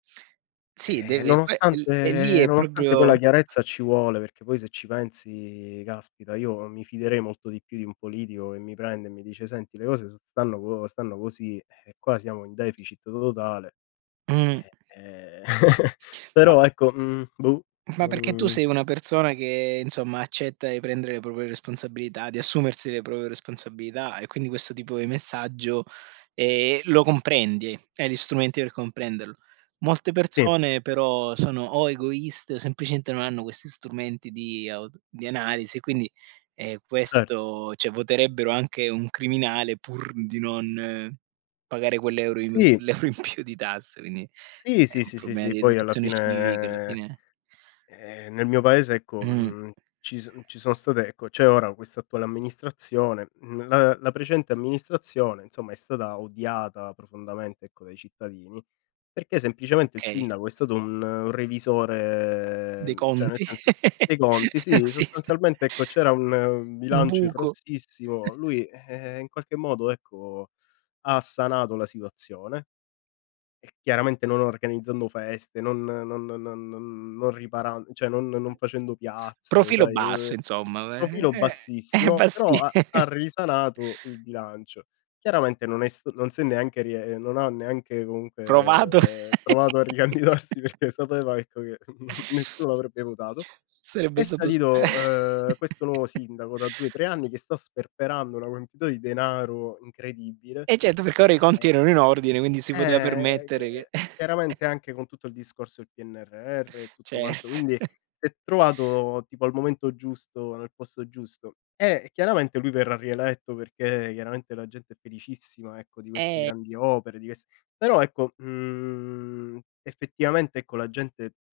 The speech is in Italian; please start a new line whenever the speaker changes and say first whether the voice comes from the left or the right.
right: Sì
left: Ehm,
right: deve beh è è lì,
left: nonostante
right: è
left: nonostante poi
right: proprio
left: la chiarezza ci vuole, perché poi se ci pensi caspita, io mi fiderei molto di più di un politico che mi prende e mi dice: "Senti le cose s stanno co stanno così, ehm, qua siamo in deficit to totale."
right: Mh.
left: Eh ehm,
right: Ma
left: Però, ecco, mhmm, boh.
right: ma perché tu
left: Non
right: sei una persona che, insomma, accetta e prendere le proprie responsabilità, di assumersi le proprie responsabilità e quindi questo tipo di messaggio, ehm, lo comprendi, hai gli strumenti per comprenderlo. Molte
left: Si.
right: persone però sono o egoiste o semplicemente non hanno questi strumenti di auto di analisi, quindi, ehm,
left: Cer
right: questo cioè voterebbero anche un criminale pur di non pagare quell'euro in
left: Sì.
right: l'euro in più di tasse, quindi
left: Si,
right: è
left: sì,
right: un
left: sì sì
right: problema di
left: sì, poi alla
right: educazione civica alla
left: fine,
right: fine.
left: ehm, nel mio paese ecco,
right: Mh.
left: mhmm, ci son ci sono state ecco c'è ora questa attuale amministrazione, mhmm, la la precedente amministrazione insomma è stata odiata profondamente ecco dai cittadini, perché semplicemente il
right: Okay.
left: sindaco è stato un revisore,
right: Dei
left: mhmm, cioè nel
right: conti.
left: senso, dei conti, sì.
right: Sì, sì.
left: Sostanzialmente ecco c'era un un
right: Un
left: bilancio in
right: buco.
left: rossissimo, lui, ehm, in qualche modo ecco, ha sanato la situazione e chiaramente non organizzando feste, non non non riparan cioè non non facendo piazze,
right: Profilo
left: sai.
right: basso insomma e
left: Profilo
right: e è
left: bassissimo,
right: bassi
left: però ha ha risanato il bilancio. Chiaramente non è s non si è neanche rie ehm, non ha neanche
right: Provato.
left: comunque provato a ricandidarsi perché è stato detto che nessuno l'avrebbe votato.
right: Sarebbe
left: È
right: stato spe
left: salito, ehm, questo nuovo sindaco da 2, 3 anni che sta sperperando una quantità di denaro incredibile.
right: E certo, perché ora i conti
left: E,
right: erano in ordine, quindi si poteva
left: ehm, ehm,
right: permettere che
left: chiaramente anche con tutto il discorso del PNRR e tutto quanto,
right: Cert
left: quindi si è trovato tipo al momento giusto, nel posto giusto. E chiaramente lui verrà rieletto perché chiaramente la gente è felicissima ecco di queste
right: Ehm
left: grandi opere, di quest però ecco, mhmm, effettivamente ecco la gente